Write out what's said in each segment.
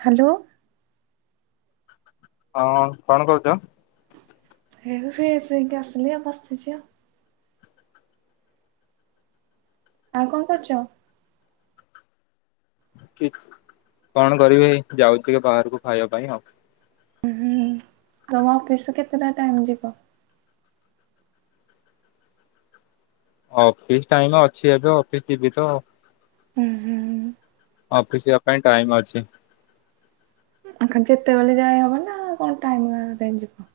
Hello. ହଁ କଣ କହୁଛ? ଏ ଫେ ସେ ହେଇକି ଆସିଲିଆ ବସିଛି ଆ ଆଉ କଣ କରୁଛ? କି କଣ କରିବି ଯାଉଛି ବାହାରକୁ ଖାଇବା ପାଇଁ ଆଉ । ଆଉ ମୋ ଅଫିସ କେତେଟା ଟାଇମ ଯିବ । ଅଫିସ ଟାଇମ ଅଛି ଏବେ ଅଫିସ ଯିବି ତ ହୁଁ ହୁଁ । ଅଫିସିବା ପାଇଁ ଟାଇମ ଅଛି । ଯେତେବେଳେ ଯାଏ ହବ ନା କଣ ଟାଇମରେ ଯିବ ।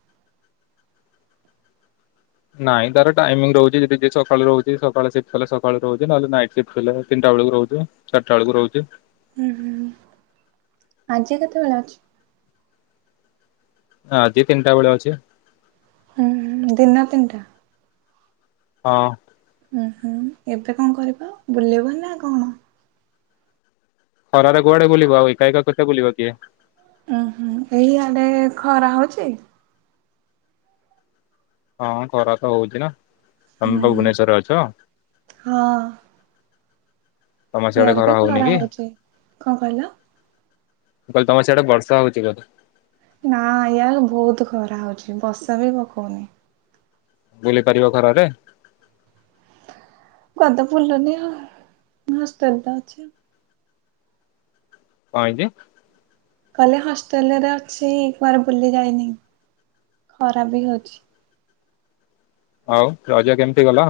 ନାଇଁ ତାର ଟାଇମିଙ୍ଗ ରହୁଛି ଯଦି ଯି ସକାଳୁ ରହୁଛି ସକାଳେ ସି୍ଟ ହେଲେ ସକାଳୁ ରହୁଛି ନହେଲେ ନାଇଟ ସି୍ଟ ହେଲେ ତିନିଟା ବେଳକୁ ରହୁଛି ଚାରିଟା ବେଳକୁ ରହୁଛି । ହୁଁ ହୁଁ ଆଜି କେତେବେଳେ ଅଛି? ଆଜି ତିନିଟା ବେଳେ ଅଛି । ହୁଁ ଦିନ ତିନିଟା । ହଁ । ଉ ହୁଁ ଏବେ କଣ କରିବା ବୁଲେଇବ ନା କଣ? ହରା ରେ କୁଆଡେ ବୁ ଏକା କା କତେ ବୁଲିବ କିଏ? ଉ ହୁଁ ଏଇଆଡେ ଖରା ହଉଚି । ହଁ ଖରା ତ ହଉଛି ନା । ତମେ ଭୁବନେଶ୍ଵର ଅଛ । ୟାଡେ ବି ଖରା ମୁଁ ହଉଛି କଣ କହିଲ କହିଲି ତମର ସିଆଡେ ବର୍ଷା ହଉଛି ବୋଧେ। ନା ୟା ବହୁତ ଖରା ହଉଛି ବର୍ଷା ବି ପକଉନି। ବୁଲି ପାରିବ ଖରା ରେ। [unintelligible] କଁ ହେଇଛି କହିଲେ ହଷ୍ଟେଲ ରେ ଅଛି କୁଆଡେ ତ ବୁଲି ଯାଇନି ଖରା ବି ହଉଛି। ଆଉ ରଜା କେମିତି ଗଲା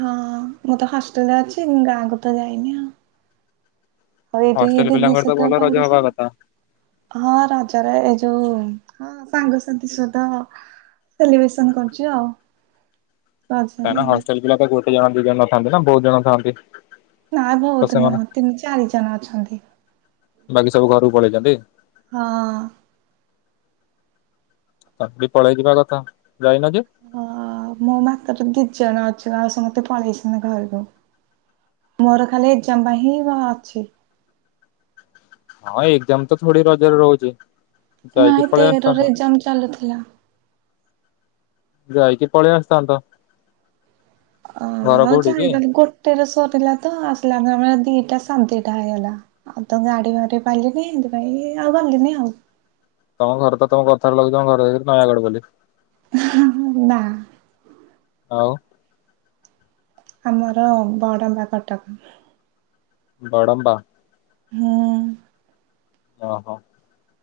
ହଁ ମୁଁ ତ ହଷ୍ଟେଲ ରେ ଅଛି ମୁ ଗାଁ କୁ ତ ଯାଇନି ଆଉ [unintelligible] ହ ହଷ୍ଟେଲ ସାଙ୍ଗସାଥି ପିଲାଙ୍କର ତ ଭଲ ରଜ ହବା କଥା ସହିତ ସେଲିବ୍ରେସନ୍ କରୁଛି ଆଉ ରଜରେ କାଇଁନା ଆଉ। ହଷ୍ଟେଲ ପିଲାତ ବହୁତ ଦିଇଜଣ ପିଲା ନଥାନ୍ତି ନା ବହୁତ ଜଣ ଥାନ୍ତି। ନା ତ ବହୁତ ସେମାନେ ନୁହଁ ତିନି ଚାରି ଜଣ ଅଛନ୍ତି। ବାକି ସବୁ ଘରକୁ ପଳେଇଚନ୍ତି ହଁ। ତମେ ବି ପଳେଇଯିବା କଥା ଯାଇନ ଯେ ହଁ ମୋ ମାତର ଦିଇ ଜଣ ଅ ସମତେ ପଲେଇଚନ୍ତି ଘର କୁ ମୋର ଖାଲି ଏ ଏକ୍ସାମ ପାଇଁ ହିଁ ମୁ ଅଛି। ହଁ ଏକ୍ସାମ ତ ଥୋଡ଼ି ରଜ ରେ ରହୁଛି। ଯାଇକି ନାଇଁ ପଳେଇ ଆସିଥାନ୍ତ ତେରରେ ଏକ୍ସାମ୍ ଚାଲୁଥିଲା। ଯାଇକି ପଳେଇ ଆସିଥାନ୍ତ। [unintelligible] ଘର ଦିଟା କୋଉଠି କି? ସାଢେଦିଟା ହେଇଗଲା ଆଉ ତ ଗାଡି ବାଡ଼ି ପାଇଲିନି ଏଥିପାଇଁ ଆଉ ଗଲିନି ଆଉ। ତମ ଘର ତ ତମ କଥାରୁ ଲାଗୁଛି ତମ ଘର ଯେମିତି ନୟାଗଡ଼ ବୋଲି। ନା ହଉ ଆମର ବଡମ୍ବା କଟକ। ବଡ଼ମ୍ବା। ହୁଁ। ଓ ହୋ।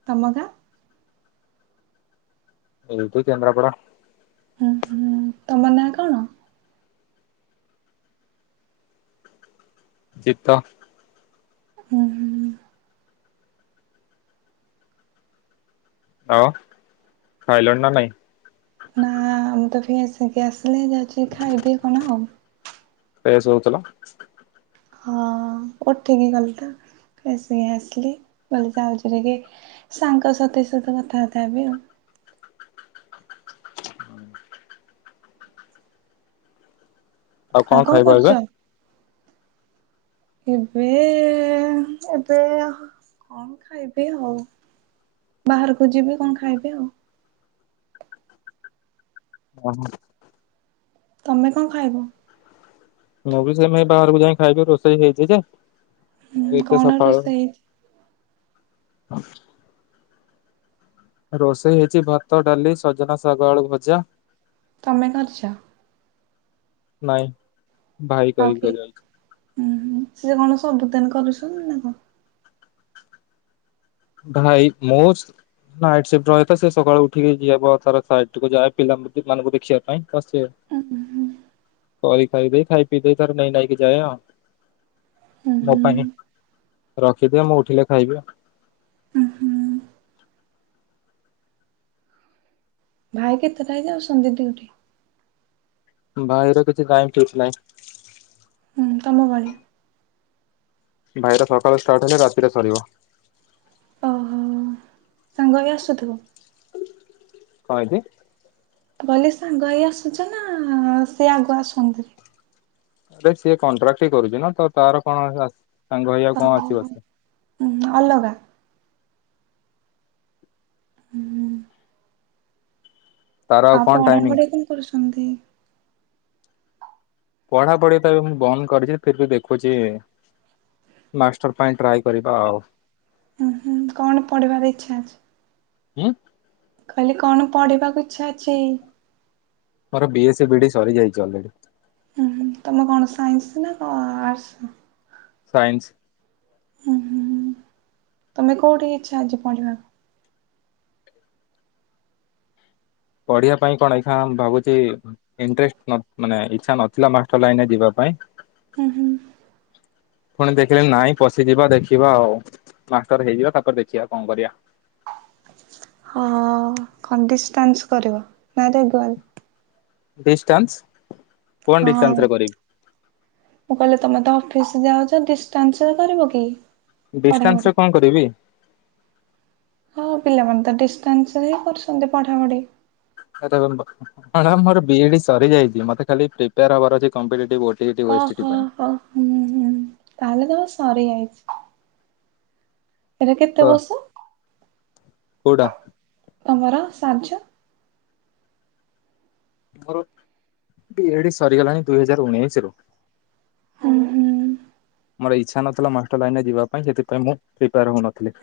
ତମ ଗାଁ? ଏଇଠୁ କେନ୍ଦ୍ରାପଡ଼ା ହୁଁ ହୁଁ ତମ ନାଁ କଣ? ଜିିତ। ହୁଁ ହୁଁ। ହଁ ଖାଇଲଣି ନା ନାଇଁ? ନା ଆମ ତ [unintelligible] ଆସିଲି ଯାଉଛି ଖାଇବି କଣ । ଫ୍ରେସ୍ ହଉଥିଲ ହଁ ଉଠିକି ଗଲି ତ ଫ୍ରେସ୍ ହେଇ ଆସିଲି କହିଲି ଯାଉଛି ଟିକେ ସାଙ୍ଗ ସାଥି ସହିତ କଥାବାର୍ତ୍ତା ହେବି ଆଉ। ଆଉ କଣ ଖାଇବ ଏବେ? ଏବେ ଏବେ କଣ ଖାଇବି ଆଉ ବାହାରକୁ ଯିବି କଣ ଖାଇବି ଆଉ। [unintelligible] ତମେ କଣ ଖାଇବ? ମୁଁ ବି ସେଇପାଇଁ ବାହାରକୁ ଯାଇ ଖାଇବି। ରୋଷେଇ ହେଇଛି ଯେ ଆଉ ହୁଁ ଏତେ କଣ ସକାଳୁ ରୋଷେଇ ହେଇଛି? [inaudible] ରୋଷେଇ ହେଇଛି ଭାତ ଡାଲି ସଜନା ଶାଗ ଆଳୁ ଭଜା ତମେ କରିଛ? ନାଇଁ। ଭାଇକି ଆଉ କହିବି କିଏ? କରିବାକୁ। ହୁଁ ହୁ ସିଏ କଣ ସବୁଦିନ କରୁଛନ୍ତି ନା କଣ? ଭାଇ ମୁଁ ନାଇଟସିପ୍ଟ ରହେଥା ସେ ସକାଳୁ ଉଠିକି ଯବ ତାର ସାଇଟି କୁ ଯାଏ ପିଲା ମାନଙ୍କୁ ଦେଖିବା ପାଇଁ। ଆ ଉଁ ହୁଁ କରି ଖାଇ ଦେଇ ଖାଇ ପିଇ ଦେଇ ତାର ନେଇ ନେଇାଇକି ଯାଏ ଆଉ। ଉଁ ମୋ ହୁଁ ପାଇଁ ରଖିଦିଏ ମୁଁ ଉଠିଲେ ଖାଇବି ଆଉ। ଉଁ ହୁଁ। ଭାଇ କେତେଟାରେ ଯାଉଛନ୍ତି ଡିଉଟି? ଭାଇର କିଛି ଟାଇମ ଠିକ୍ ନାହିଁ। ହୁଁ ତମ ଭଳି। ଭାଇ ର ସକାଳୁ ଷ୍ଟାର୍ଟ ହେଲେ ରାତିରେ ସରିବ। ଓହୋ। ସାଙ୍ଗ ବି ଆସୁଥୁବ। କଣ ହେଇଚି? ମୁଁ କହିଲି ସାଙ୍ଗ ହେଇ ଆସୁଛ ନା ସେ ଆଗ ଆସନ୍ତି। ଦେଖ ସିଏ କଣ୍ଟ୍ରାକ୍ଟ କରୁଛି ନା। ତ ତାର କଣ ସାଙ୍ଗ ହେଇ ଆଉ କଣ ହଁ ଆସିବ ଉଁ ସେ ହୁଁ ଅଲଗା। ହୁଁ। ତାର ଆଉ କଣ ପଢା ଟାଇମିଂ ପଢି କଣ କରୁଛ ଛନ୍ତି। ପଢାପଢି ତ ଏବେ ମୁଁ ବନ୍ଦ କରିଛି ଫେରେବି ଦେଖୁଛି ମାଷ୍ଟର ପାଇଁ ଟ୍ରାଏ କରିବା ଆଉ। ହୁଁ ହୁଁ କଣ ପଢିବାର ଇଛା ଅଛି। ଉଁ। କହିଲି କଣ ପଢିବାକୁ ଇଚ୍ଛା ଅଛି। ମୋର ବିଏସି ବିଡି ସରିଯାଇଛି ଅଲରେଡି। ହୁଁ ହୁ ତମେ କଣ ସାଇନ୍ସ ନା କଣ ଆର୍ଟସ। ସାଇନ୍ସ୍। ହୁଁ ହୁଁ ହୁଁ ତମେ କୋଉଠି ଇଚ୍ଛା ଅଛି ପଢିବାକୁ। ପଢିବା ପାଇଁ କଣ ଇଛା ଭାବୁଛି ଇନଟ୍ରେଷ୍ଟ ନ ମାନେ ଇଛା ନଥିଲା ମାଷ୍ଟର ଲାଇନରେ ଯିବା ପାଇଁ ହୁଁ ହୁଁ ପୁଣି ଦେଖିଲେ ନାଇଁ ପଶିଯିବା ଦେଖିବା ଆଉ ମାଷ୍ଟର ହେଇଯିବା ତାପରେ ଦେଖିବା କଣ କରିବା। ହଁ ଖଡି ଡିଷ୍ଟାନ୍ସ କରିବ ନାଇଁ ରେଗୁଲାର। ଡିଷ୍ଟାନ୍ସ। କଣ ହଁ ଡିଷ୍ଟାନ୍ସ ରେ କରିବି ମୁଁ କହିଲେ ତମେ ତ ଅଫିସ୍ ଯାଉଛ ଡିଷ୍ଟାନ୍ସ କରିବ କି। ଡିଷ୍ଟାନ୍ସ ପଢାପଢି? ରେ କଣ କରିବି। ହଁ ପିଲାମାନେ ତ ଡିଷ୍ଟାନ୍ସରେ ହିଁ କରୁଛନ୍ତି ପଢାପଢି। ମୋର ବିଇଡି ସରିଯାଇଛି ମତେ ଖାଲି ପ୍ରିପେୟାର ହବାର ଅଛି କମ୍ପିଟିଟିବି ଓ ଓ ହୋ ହ ହୁଁ ହୁଁ ତାହେଲେ ତମେ ସରିଯାଇଛି। ଏରା ତ କେତେ ବର୍ଷ। କୋଉଟା ତମର ସାର୍ଜ। ମୋର ବି ଏ ଡି ସରିଗଲାଣି ଦୁଇ ହଜାର ଉଣେଇଶିରୁ। ହୁଁ ହୁଁ। ମୋର ଇଚ୍ଛା ନଥିଲା ମାଷ୍ଟର ଲାଇନ ରେ ଯିବା ପାଇଁ ସେଥିପାଇଁ ମୁଁ ପ୍ରିପେୟାର ହଉନଥିଲି।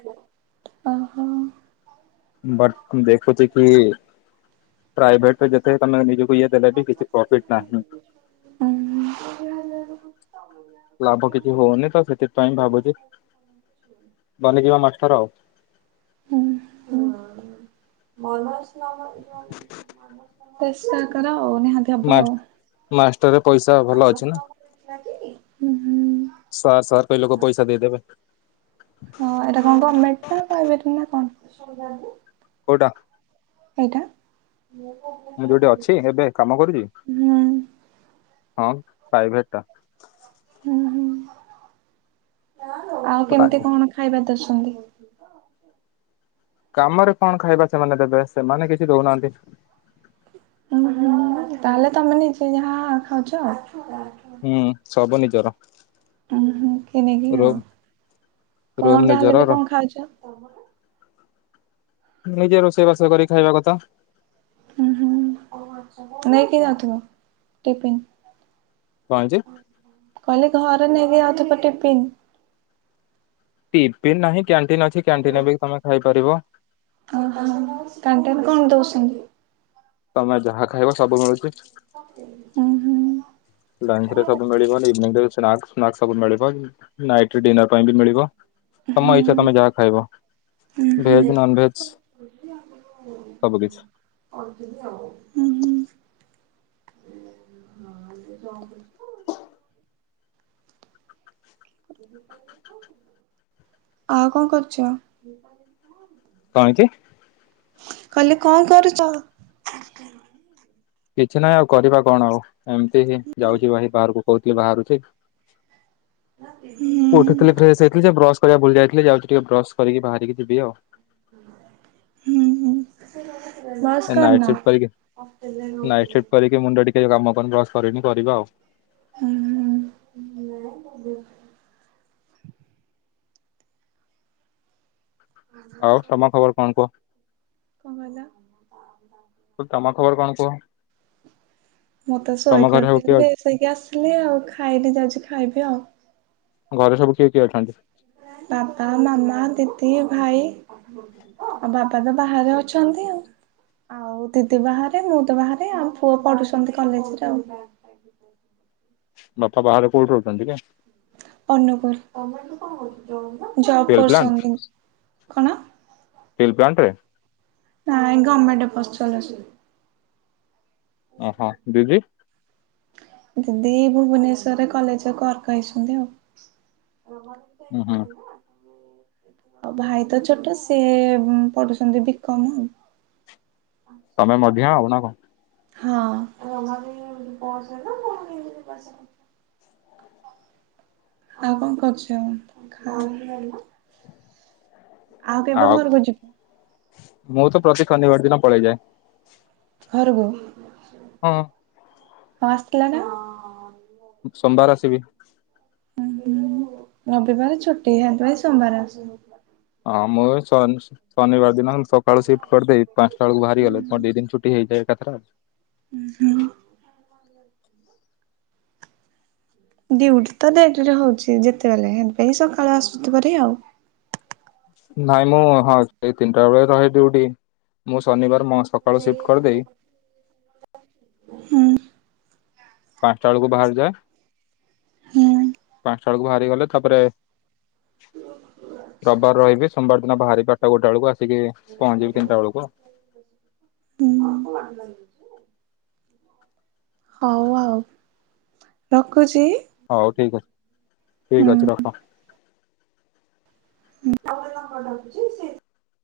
ଓହୋ। ବଟ୍ ଦେ ଖୋଯିକି ପ୍ରାଇଭେଟ୍ ରେ ଯେତେ ତମେ ନିଜକୁ ଇଏ ଦେଲେ ବି କିଛି ପ୍ରଫିଟ୍ ନାହିଁ। ହୁଁ ଲାଭ କିଛି ହଉନି ତ ସେଥିପାଇଁ ଭାବୁଛି ବନିଯିବା ମାଷ୍ଟର ଆଉ। ନମସ୍କାରେ ମାଡାମ୍ କୁହନ୍ତୁ ତେସ୍ନା କର ଆଉ ନିହାତି ହବ ମା ଆଉ ମାଷ୍ଟର ପଇସା ଭଲ ଅଛି ନା ହୁଁ ହୁଁ ସାର୍ ସାର୍ କହିଲୋକ ପଇସା ଦେଇଦେବେ। ହଁ ଏଇଟା କଣ ଗମେଣ୍ଟ ନା ପ୍ରାଇଭେଟ୍ ନା କଣ [unintelligible] କୋଉଟା ଏଇଟା ମୂ ଯୋଉଠି ଅଛି ଏବେ କାମ କରୁ [unintelligible] ହୁଁ ହଁ ପ୍ରାଇଭେଟ୍ ଟା। ହୁଁ ହୁଁ। ଆଉ ଟା କେମିତି କଣ ଖାଇବା ଦୋଷ ଏମିତି ହଉଚି ତ ଆଉ କାମରେ କଣ ଖାଇବା ସେମାନେ ଦେବେ ସେମାନେ କିଛି ଦଉନାହାନ୍ତି। ଉଁ ହୁଁ ତାହେଲେ ତମେ ନିଜେ ଯାହା ଖାଉଛ ଆଉ ହୁଁ। ଅଧା ନିଜର। ଉ ହୁଁ କିଣିକି ଆଉ ରୁମ୍ କଣ ରୁମ୍ ଯାହାହେଲେ ନିଜର ବି କଣ ଖାଇ ଛ? ନିଜେ ରୋଷେଇ ରୋଷେଇ କରିକି ଖାଇବା କଥା। [inaudible] ହୁଁ ହୁଁ ନେଇକି ଯାଉଥିବ ଟିଫିନ ପାଞ୍ଚ କହିଲେ ଘରେ ନେଇକି ଅଥିବ ଟିଫିନ ଟିପିନ ନାହିଁ। କ୍ୟାଣ୍ଟିନ ଅଛି କ୍ୟାଣ୍ଟିନ ବି ତମେ ଖାଇପାରିବ। ଓହୋ କ୍ୟାଣ୍ଟିନ କଣ ଦଉଛନ୍ତି। ତମେ ଯାହା ଖାଇବ ସବୁ ମିଳୁଚି? ହୁଁ ହୁଁ [unintelligible] ସବୁ ମିଳିବ ନାଇଟ ଡିନର ପାଇଁ ବି ମିଳିବ। ହୁଁ ତମ ଇଚଛା ତମେ ଯାହା ଖାଇବ ହୁଁ ହୁଁ। ଭେଜ ନନ ଭେଜ ସବୁ କିଛି। ହୁଁ ହୁଁ [inaudible] [unintelligible] [inaudible] ଆଉ କଣ କରୁଛ? କାହିଁକି? କହିଲେ କଣ କରୁଚ? କିଛି ନହିଁ ଆଉ କରିବା କଣ ଆଉ ଏମିତି ଯାଉଛି ବାହାରକୁ କହୁଥିଲି ବାହାରୁଛି ହୁଁ ଉଠିଥିଲି ଫ୍ରେଶ ହେଇଥିଲି ଯେ ବ୍ର କରିବା ଭୁଲି ଯାଇଥିଲି ଯାଉଛି ଟିକେ ବ୍ରସ୍ କରିକି ବାହାରିକି ଯିବି ଆଉ ହୁଁ। ବସ ନାଇଟ କରିନ ସିଫ୍ଟ କରିକି କି କାମ କରିନି ବ୍ରସ କରିନି କରିବା ଆଉ ଉଁ ହୁଁ।। [inaudible] ଆଉ ତମ ଖବର କଣ କଣ କହିଲ? କୁହ ତମ ଖବର କଣ କ କୂଅ ମୁତେ ସବୁ କିଏ ଶୋଇକଥିଲିସଇକି ଆସିଲି ଆଉ ଖାଇକି ଯାଉଛି ଖାଇବି ଆଉ। ଘରେ ସବୁ କିଏ କିଏ ଅଛନ୍ତି? ବାପା ମାମା ଦିଦି ଭାଇ ଆଉ ବାପ ତ ବାହାରେ ଅଛନ୍ତି ଆ ଆଉ ଦିଦି ବାହାରେ ମୁଁ ତ ବାହାରେ ଆଉ ପୁଅ ପଢୁଛନ୍ତି କଲେଜରେ ଆଉ। ବାପା ବାହାରେ କଉଠି ରହୁଛନ୍ତି। ଅନୁକୁର ଜବ୍ ଷ୍ଟିଲ୍ ପ୍ଲାଣ୍ଟ କରୁସଛନ୍ତି କଣ ଷ୍ଟିଲ୍ ପ୍ଲାଣ୍ଟ ରେ ନାଁଇ ଗମେଣ୍ଟ୍ [unintelligible] ଓହୋ ଦିଦି ଦିଦି ଭୁବନେଶ୍ୱର କଲେଜ କର୍କ ହେଇଛନ୍ତି ଆଉ ହଁ ହଁ। ଭାଇ ତ ଛୋଟ ସିଏ ପଢୁ଼ଛନ୍ତି ବିକମ ତମେ ମଝିଆ ଆଉ ନା କଣ? ହଁ ଆଉ କଣ କରୁଛ। ଆଉ କେବେ ଘରକୁ ଯି ମୁଁ ତ ପ୍ରତି କନିବାର ଦିନ ପଳେଇଯାଏ। ଘରୁ କୁ ହଁ। ହଁ ଆସିଥିଲା ନା [inaudible] ସୋମବାର ଆସିବି ଉ ହୁଁ ରବିବାର ଛୁଟି [unintelligible] ସେଥିପାଇଁ ସୋମବାର ଆସି ହଁ ମୁଁ ଶନ୍ ଶନିବାର ଦିନ ସକାଳୁ ସିଫ୍ଟ୍ କରିଦେବି ପାଞ୍ଚଟା ବେଳକୁ ବାହାରିଗଲେ ମୋର ଦି ଦିନ ଛୁଟି ହେଇଯାଏ। କେତେ ହୁଁ। ଡିଉଟି ତ [unintelligible] ରେ ହଉଛି ଯେତେବେଳେ ହେଥିପାଇଁ ସକାଳୁ ଆସୁ [unintelligible] ଆଉ ନାଇଁ ମୁଁ ହଁ ସେଇ ତିନିଟା ବେଳେ ରହେ ଡ୍ୟୁଟି ମୁଁ ଶନିବାର ମୋ ସକାଳୁ ସିଫ୍ଟ୍ କରିଦେଇ ହୁଁ ପାଞ୍ଚଟା ବେଳକୁ ବାହାରିଯାଏ ହୁଁ ପାଁଞ୍ଚଟା ବେଳକୁ ବାହାରି ଗଲେ ତାପରେ ରବିବାର ରହିବି ସୋମବାର ଦିନ ବାହାରି ବାରଟା ଗୋଟେ ବେଳକୁ ଆସ୍ [unintelligible] ପହଞ୍ଚିବି ତିନିଟା ବେଳକୁ। ହୁଁ ହଉ ଆଉ ରଖ। ହଉ ଠିକ୍ ଅଚ୍ ଠିକ୍ ହୁଁ। ଅଛି ରଖ। [unintelligible]